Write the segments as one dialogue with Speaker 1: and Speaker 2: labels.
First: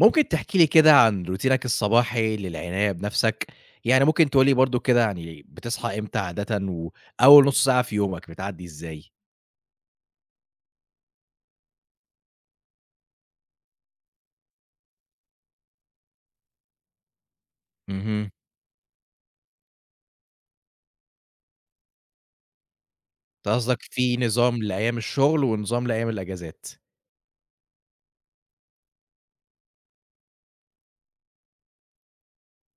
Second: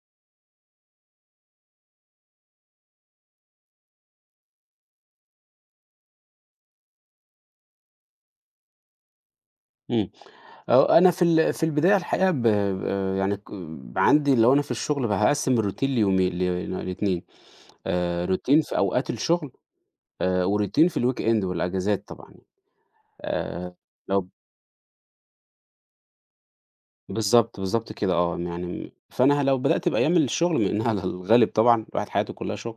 Speaker 1: ممكن تحكي لي كده عن روتينك الصباحي للعناية بنَفْسك؟ يعني ممكن تقول لي برضه كده يعني، بتصحى إمتى عادةً، وأول نُص ساعة في يومك بتعدّي إزاي؟
Speaker 2: إمم، هو أنا في ال في البداية الحقيقة ب ب يعني ك عندي لو أنا في الشُغل فهقسّم الroutine ليومين ل ل2 آآ
Speaker 1: اهم.
Speaker 2: routine في أوقات الشُغل، آآ وroutine في الweekend والأجازات طبعًا،
Speaker 1: أنت
Speaker 2: آآ
Speaker 1: قصدك في
Speaker 2: لو
Speaker 1: نظام لأيام الشُغل، ونظام لأيام الأجازات.
Speaker 2: بالضبط، بالضبط كده آه م يعني م فأنا ه لو بدأت بأيام الشُغل مع إنّها على الغالب طبعًا الواحد حياته كلّها شُغل،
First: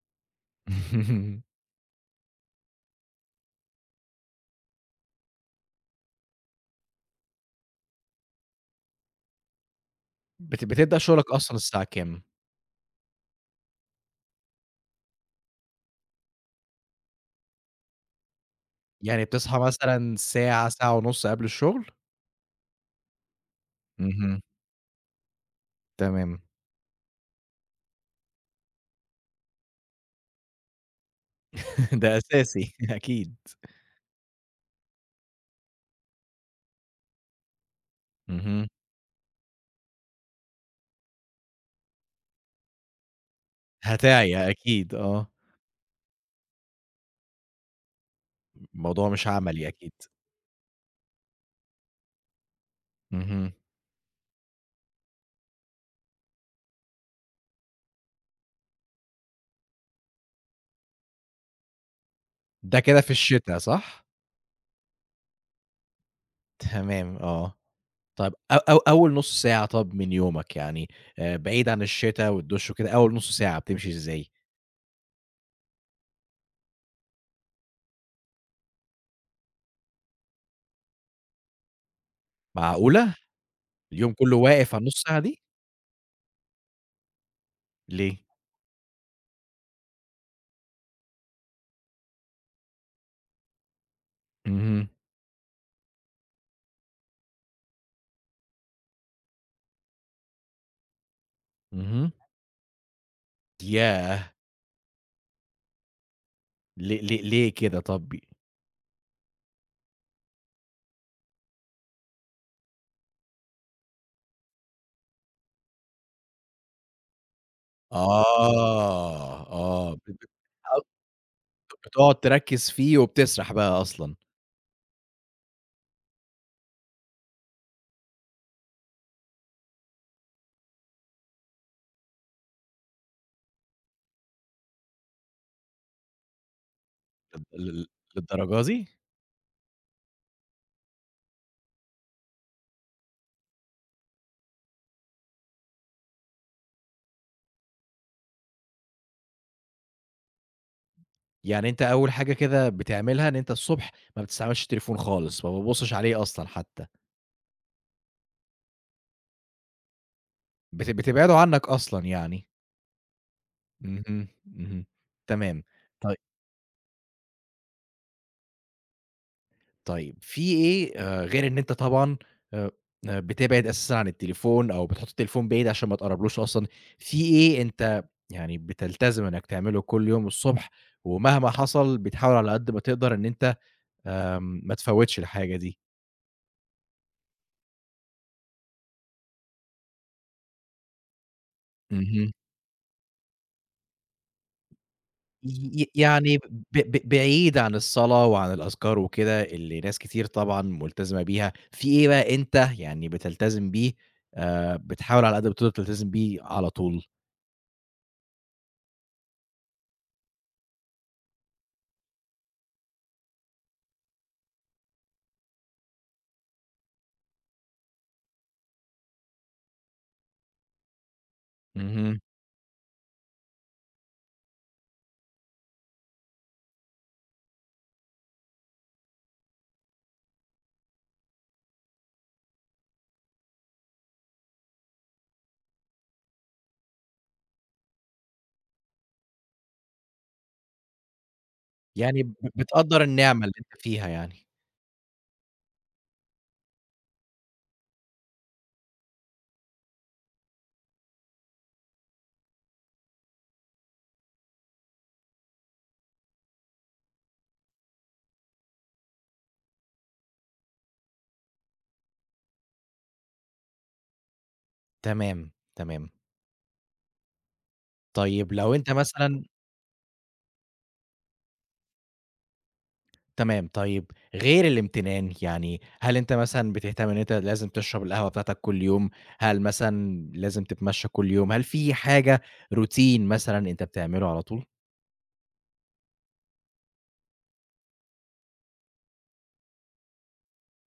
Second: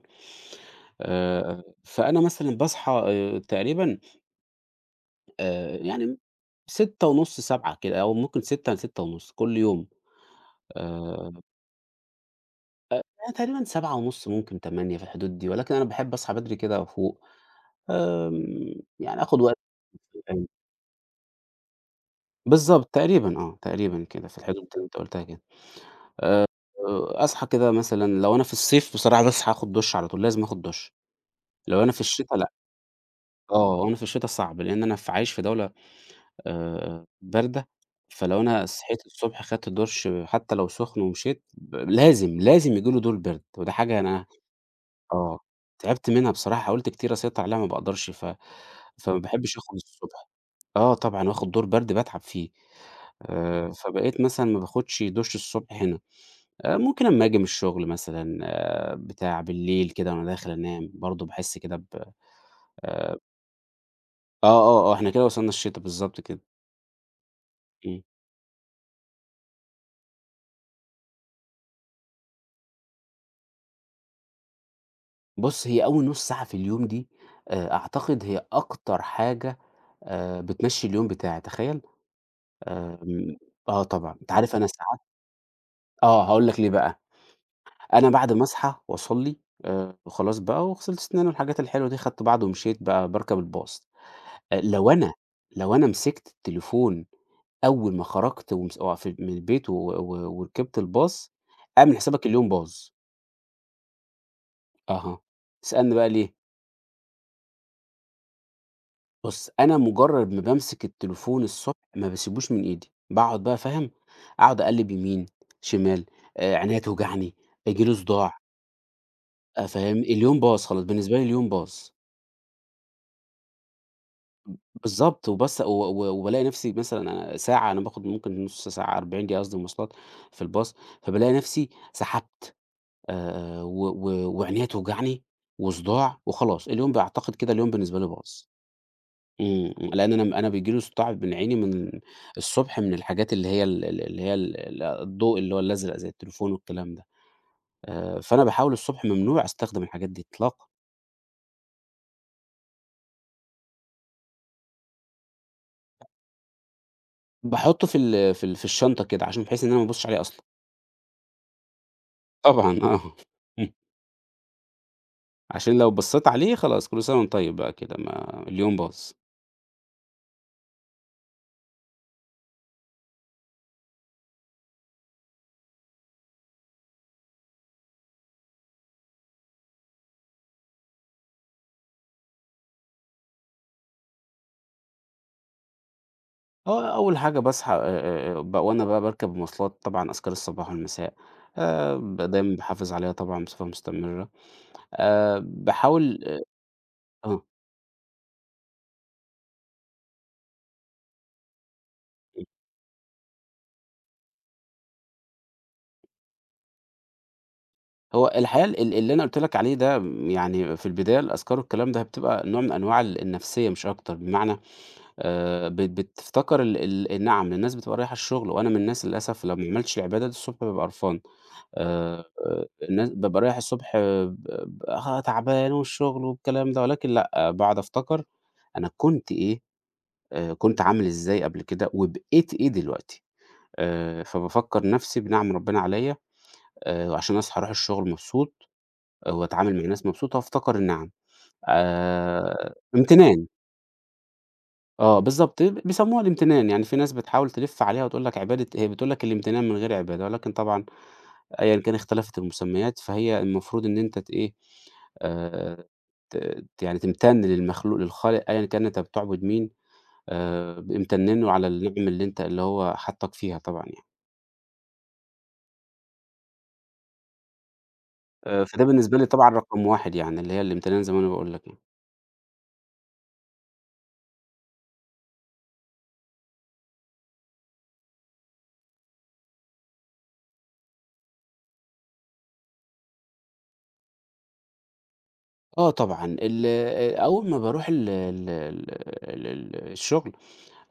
Speaker 2: آآ فأنا مثلًا باصحى آآ تقريبًا آآ يعني 06:30، 07:00 كده، أو ممكن 06:00، ل06:30 كلّ يوم
Speaker 1: بت بتبدأ شُغلك
Speaker 2: آآ
Speaker 1: أصلًا الساعة كام؟
Speaker 2: أ يعني تقريبًا 07:30 ممكن 08:00 في الحدود دي، ولكن أنا باحب أصحى بدري كده وأفوق، آمم يعني
Speaker 1: يعني
Speaker 2: آخُد
Speaker 1: بتصحى
Speaker 2: وقتي.
Speaker 1: مثلًا
Speaker 2: [unintelligible]
Speaker 1: ساعة، ساعة ونُص قبل الشُغل؟
Speaker 2: بالضبط، تقريبًا آه، تقريبًا كده في
Speaker 1: اهم.
Speaker 2: الحدود اللي أنت قُلتها كده،
Speaker 1: تمام.
Speaker 2: آآ وأصحى كده مثلًا لو أنا في الصيف بصراحة باصحى آخُد دُش على طول لازم آخُد دُش، لو أنا في
Speaker 1: ده
Speaker 2: الشتا لأ،
Speaker 1: أساسي، أكيد.
Speaker 2: آه لو أنا في الشتا صعب لإن أنا ف عايش في دولة آآ باردة، فلو أنا
Speaker 1: اهم.
Speaker 2: صحيت الصبح خَدت دُش حتّى لو سُخن ومشيت، ب لازم، لازم ييجي لي دور برد، ودي حاجة أنا
Speaker 1: هتِعيا أكيد، آه.
Speaker 2: آه تعبت منها بصراحة حاولت كتير أسيّطر عليها ما باقدرش، ف
Speaker 1: موضوع
Speaker 2: فما
Speaker 1: مش
Speaker 2: باحبش
Speaker 1: عملي
Speaker 2: آخُد
Speaker 1: أكيد.
Speaker 2: الصبح، آه طبعًا وآخُد دور برد باتعب فيه،
Speaker 1: اهم.
Speaker 2: آآ فبقيت مثلًا ما باخدش دُش الصبح هنا، آآ ممكن أمّا آجي من الشُغل مثلًا بتاع، بالليل كده وأنا داخل أنام برضه باحس كده ب
Speaker 1: ده كده في
Speaker 2: آآ
Speaker 1: الشتا صح؟
Speaker 2: آه، آه، إحنا كده وصلنا الشِتا بالضبط كده.
Speaker 1: تمام آه.
Speaker 2: إمم.
Speaker 1: طَب أ أو أول نُص ساعة طَب من يومك يعني آآ بعيد عن الشِتا والدُش وكده، أول نُص ساعة بتمشي إزاي؟
Speaker 2: بُص، هي أول نُص ساعة في اليوم دي آآ أعتقد هي أكتر حاجة آآ بتمشّي اليوم بتاعي، تخيل؟
Speaker 1: معقولة!
Speaker 2: آمم آه
Speaker 1: اليوم
Speaker 2: طبعًا. أنت
Speaker 1: كُلّه
Speaker 2: عارف أنا
Speaker 1: واقف على
Speaker 2: ساعات
Speaker 1: النُص ساعة دي؟!
Speaker 2: آه، هاقول لك ليه بقى. أنا
Speaker 1: ليه؟
Speaker 2: بعد ما أصحى وأصلّي آآ وخلاص بقى وغسلت سِناني والحاجات الحلوة دي، خدت بَعضي ومشيت بقى باركب الباص، آآ
Speaker 1: اهم.
Speaker 2: لو أنا لو أنا مسكْت التليفون أول ما خرجت ومس وف من البيت و و وركبت الbus اعمل
Speaker 1: اهم.
Speaker 2: حسابك اليوم باظ.
Speaker 1: ياه!
Speaker 2: أها، اسألني بقى ليه.
Speaker 1: ل ل ليه كده طَب
Speaker 2: بُص، أنا مُجرّد ما بامسِك التليفون الصبح، ما باسيبوش من إيدي. باقعُد بقى فاهم، أقعُد أقلِّب يمين، شمال، آآ عينيّا توجعني، ييجي لي صداع.
Speaker 1: آه،
Speaker 2: آآ
Speaker 1: آه،
Speaker 2: فاهم؟
Speaker 1: بب [unintelligible]
Speaker 2: اليوم باظ خلاص، بالنسبة لي اليوم باظ.
Speaker 1: بتقعُد تركِّز فيه وبتسرَح بقى أصلًا.
Speaker 2: بالضبط وبس و و وبالاقي نَفْسي مثلًا ساعة على ما آخُد ممكن نُص ساعة، 40 دقيقة قصدي مواصلات في الباص، فبالاقي نَفْسي سحبت آآ و و وعينيّا توجعني وصداع وخلاص، اليوم باعتقد
Speaker 1: طَب
Speaker 2: كده اليوم
Speaker 1: لل
Speaker 2: بالنسبة لي باظ.
Speaker 1: للدرجة دي؟!
Speaker 2: إمم، لإن أنا أنا بييجي لي صداع من عيني من الصبح من الحاجات اللي هي ال ال اللي هي ال ال الضوء اللي هو الأزرق زي التليفون والكلام ده، آآ فأنا باحاول الصبح ممنوع أستخدم الحاجات دي إطلاقًا.
Speaker 1: يعني أنت أول حاجة كده بتعملها، إن أنت الصبح ما بتستعملش التليفون خالص ما بتبُصّش عليه أصلًا حتى؟.
Speaker 2: باحطّه في ال في ال في الشنطة كده عشان بحيث إن أنا ما أبصّش عليه أصلًا.
Speaker 1: بت بتبعده عنّك أصلًا يعني.
Speaker 2: طبعًا آه إمم.
Speaker 1: اهم، اهم تمام
Speaker 2: عشان لو
Speaker 1: طي
Speaker 2: بصّيت عليه خلاص كل سَنَة وأنت طيب بقى كده ما اليوم باظ.
Speaker 1: طيب فيه إيه آآ غير إن أنت طبعًا آآ آآ بتبعد أساسًا عن التليفون أو بتحُط التليفون بعيد عشان ما تقربلهوش أصلًا، فيه إيه أنت يعني بتلتزم إنّك تعمله كل يوم الصبح ومهما حصل بتحاول على قد ما تقدر إن أنت آآ ما متفوّتش الحاجة دي؟
Speaker 2: آه أول حاجة باصحى آآ آآ آآ بق وأنا بقى باركب المواصلات طبعًا أذْكارالصباح والمساء، آآ
Speaker 1: اهم.
Speaker 2: دايمًا باحافظ عليها طبعًا بصفة مستمرة آآ
Speaker 1: ي ي
Speaker 2: باحاول
Speaker 1: يعني
Speaker 2: آآ
Speaker 1: ب ب
Speaker 2: آه.
Speaker 1: بعيد عن الصلاة وعن الأذْكار وكده اللي ناس كتير طبعًا ملتزمة بيها، فيه إيه بقى
Speaker 2: إمم.
Speaker 1: أنت يعني بتلتزم بيه آآ بتحاول على قد ما تقدر تلتزم بيه، على طول؟
Speaker 2: هو الحقيقة ال ال اللي أنا قُلت لك عليه ده م يعني في البداية الأذْكار والكلام ده بتبقى نوع من أنواع ال النَفْسية مش أكتر بمعنى، آآ بت بتفتكر ال ال نِعَم الناس بتبقى رايحة الشغل وأنا من الناس للأسف لو ما عملتش العبادة دي الصبح بابقى قرْفان،
Speaker 1: اهم.
Speaker 2: آآ الناس بابقى رايح الصبح آآ ب ب ها تعبان والشغل والكلام ده ولكن لأ باقعد أفتكر أنا كنت إيه آآ كنت عامل إزاي قبل كده، وبقيت إيه دلوقتي، آآ فبافكّر نَفْسي بنِعَم ربّنا عليّا آآ وعشان أصحى أروح الشغل مبسوط وأتعامل مع الناس مبسوط وأفتكر النِعَم
Speaker 1: يعني ب
Speaker 2: آآ
Speaker 1: بتقدّر النعْمة
Speaker 2: امْتِنان.
Speaker 1: اللي أنت فيها يعني.
Speaker 2: آه بالضبط بيسموها الامتنان، يعني في ناس بتحاول تِلِف عليها وتقول لك عبادة هي بتقول لك الامتنان من غير عبادة، ولكن طبعًا أيًا كان اختَلَفِت المسميات فهي المفروض إن أنت تإيه آآ، ت ت يعني تمتن للمخلوق للخالق أيًا كان أنت بتعبد مين، آآ ب امتن له على النِعَم اللي أنت اللي هو حَطّك فيها طبعًا يعني.
Speaker 1: تمام، تمام. طيب
Speaker 2: آآ
Speaker 1: لو
Speaker 2: فده
Speaker 1: أنت
Speaker 2: بالنسبة لي
Speaker 1: مثلًا
Speaker 2: طبعًا رقم واحد يعني اللي هي الامتنان زي ما أنا باقول لك يعني.
Speaker 1: تمام، طيب غير الامتنان يعني، هل أنت مثلًا بتهتم إن أنت لازم تشرب القهوة بتاعتك كلّ يوم؟ هل مثلًا لازم تتمشى كلّ يوم؟ هل في حاجة routine مثلًا أنت بتعمله على طول؟
Speaker 2: آه طبعًا. ال آآ أول ما باروح ال ال ال ال الشغل،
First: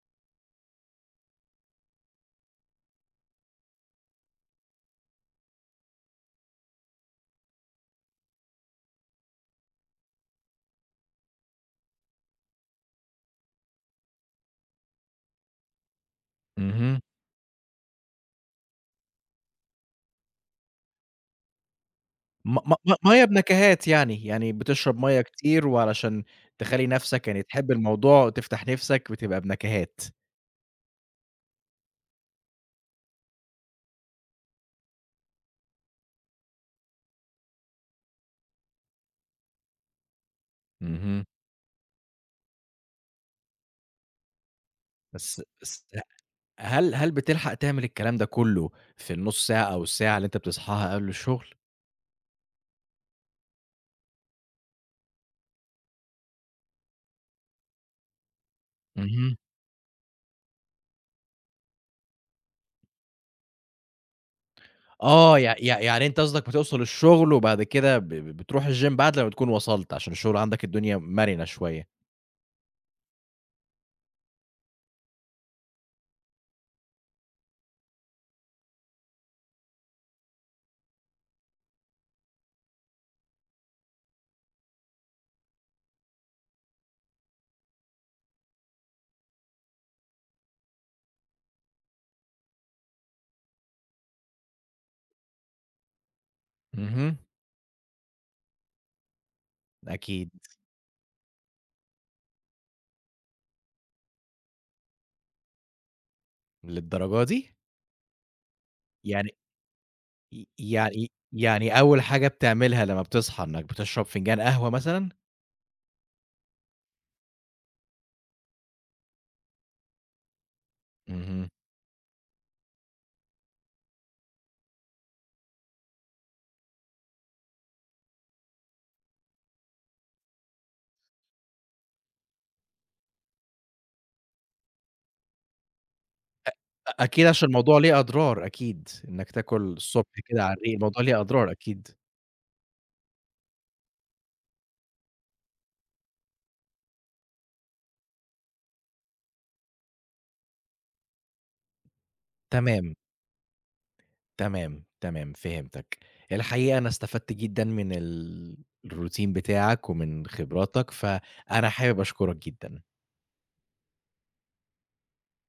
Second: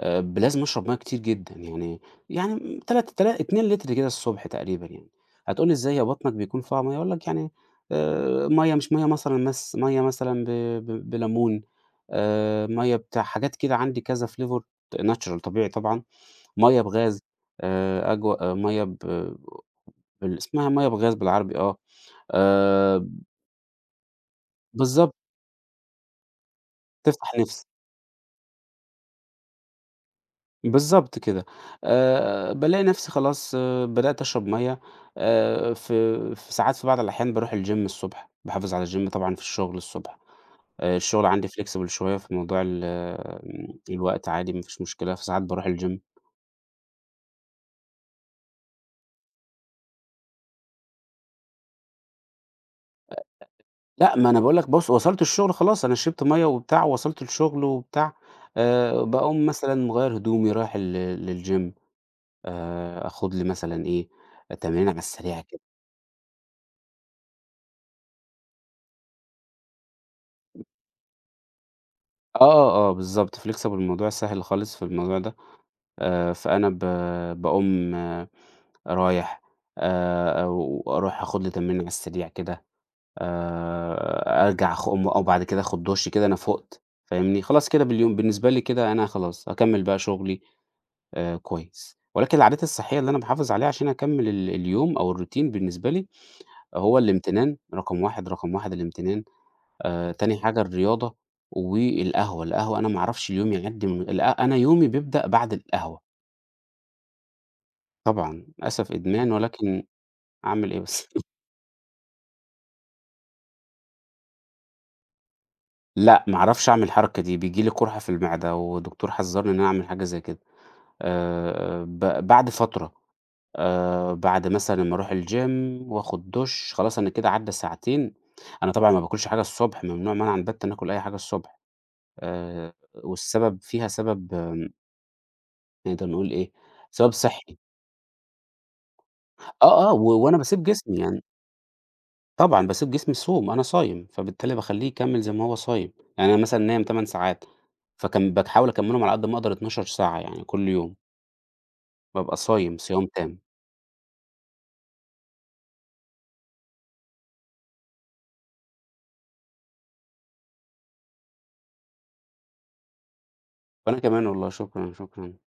Speaker 2: آآ ب لازم أشرب مَيّة كتير جدًا، يعني يعني تلات تلا 2 لتر كده الصبح تقريبًا يعني، هتقول لي إزاي هي بطنك بيكون فيها مَيّة؟ هاقول لك يعني آآ مَيّة مش مَيّة مثلًا مث مَيّة مثلًا ب ب بلمون، آآ مَيّة بتاع حاجات كده عندي كذا flavor natural طبيعي طبعًا، مَيّة
Speaker 1: اهم.
Speaker 2: بغاز آآ أجوا آآ مَيّة ب بال إسمها مَيّة بغاز بالعربي آه،
Speaker 1: م م م مَيّة
Speaker 2: آمم
Speaker 1: بنكهات يعني، يعني بتشرب
Speaker 2: بالضبط.
Speaker 1: مَيّة كتير وعلشان تخلّي نَفْسك
Speaker 2: تِفتَح
Speaker 1: يعني
Speaker 2: نِفسي.
Speaker 1: تحب الموضوع وتفتح نِفْسك بتبقى بنكهات.
Speaker 2: بالضبط كده، آآ بالاقي نفسي خلاص بدأت أشرب مَيّة آآ في في ساعات في بعض الأحيان باروح الgym الصبح، باحافظ على الgym طبعًا في الشغل الصبح، آآ
Speaker 1: اهم.
Speaker 2: الشغل عندي flexible شوية في موضوع ال الوقت عادي مفيش مشكلة،
Speaker 1: بس
Speaker 2: فساعات باروح
Speaker 1: بس
Speaker 2: الgym
Speaker 1: ه هل هل بتلحق تعمل الكلام ده كلّه في النُص ساعة أو الساعة اللي أنت بتصحاها قبل الشُغل؟
Speaker 2: أ أ لأ ما أنا باقول لك بُص وصلت الشغل خلاص أنا شربت مَيّة وبتاع ووصلت الشغل وبتاع. آآ
Speaker 1: اهم.
Speaker 2: باقوم مثلًا مغيّر هدومي رايح لل للgym آآ آخد لي مثلًا إيه، تمرينة على
Speaker 1: آه،
Speaker 2: السريع
Speaker 1: يع
Speaker 2: كده.
Speaker 1: يع يعني انت قصدك بتوصَل الشغل وبعد كده ب بتروح الgym بعد لمّا بتكون وصلت عشان الشغل عندك الدنيا مَرِنة شوية.
Speaker 2: آه آه بالضبط flexible الموضوع سهل خالص في الموضوع ده، آآ فأنا ب باقوم رايح آآ أو أروح آخد لي تمرينة على السريع كده، آآ أرجع أخ أقوم آه بعد كده آخد دُش كده أنا فُقت فاهمني، خلاص كده باليوم بالنسبة لي كده أنا خلاص هاكمل بقى شغلي آآ كويس، ولكن العادات الصحية اللي أنا باحافظ عليها عشان أكمل ال اليوم أو الroutine بالنسبة لي هو
Speaker 1: اهم.
Speaker 2: الامتنان رقم 1 رقم 1 الامتنان،
Speaker 1: ده
Speaker 2: آآ
Speaker 1: أكيد.
Speaker 2: تاني حاجة الرياضة والقهوة، القهوة أنا ما أعرفش اليوم يعدي من ال أنا يومي بيبدأ بعد القهوة.
Speaker 1: للدرجة دي!
Speaker 2: طبعًا للأسف
Speaker 1: يعني
Speaker 2: إدمان ولكن
Speaker 1: ي
Speaker 2: أعمل إيه بس..
Speaker 1: يعني يعني أول حاجة بتعملها لمّا بتصحى إنك بتشرب فنجان قهوة مثلًا؟
Speaker 2: لأ، ما أعرفش أعمل الحركة دي بييجي لي قُرحة في المعدة والدكتور حذرني إن أنا أعمل حاجة زي كده.
Speaker 1: اهم.
Speaker 2: آآ ب بعد فترة آآ بعد مثلًا أما أروح الgym وآخد دُش خلاص أنا كده عدى ساعتين. أنا طبعًا مباكلش حاجة الصبح ممنوع منعًا باتًا آكل أي حاجة الصبح. آآ والسبب فيها سبب آمم نقدر نقول
Speaker 1: أ
Speaker 2: إيه،
Speaker 1: أ
Speaker 2: سبب
Speaker 1: أكيد عشان
Speaker 2: صحي.
Speaker 1: الموضوع ليه أضرار أكيد، إنك تاكل
Speaker 2: آه، آه و
Speaker 1: الصبح
Speaker 2: وأنا
Speaker 1: كده على
Speaker 2: باسيب
Speaker 1: الريق
Speaker 2: جسمي
Speaker 1: الموضوع ليه
Speaker 2: يعني
Speaker 1: أضرار أكيد.
Speaker 2: طبعًا باسيب جسمي يصوم، أنا صايم فبالتالي باخلّيه يكمل زي ما هو صايم، يعني أنا مثلًا نايم 8 ساعات فكا بتحاول أكملهم على قد ما أقدر 12 ساعة يعني كل يوم. بابقى صايم
Speaker 1: تمام.
Speaker 2: صيام تام.
Speaker 1: تمام، تمام فهمتك. الحقيقة أنا استفدت جدًا من ال الroutine بتاعك ومن خبراتك، فأنا حابب أشكرك جدًا.
Speaker 2: وأنا كمان والله شكرًا، شكرًا.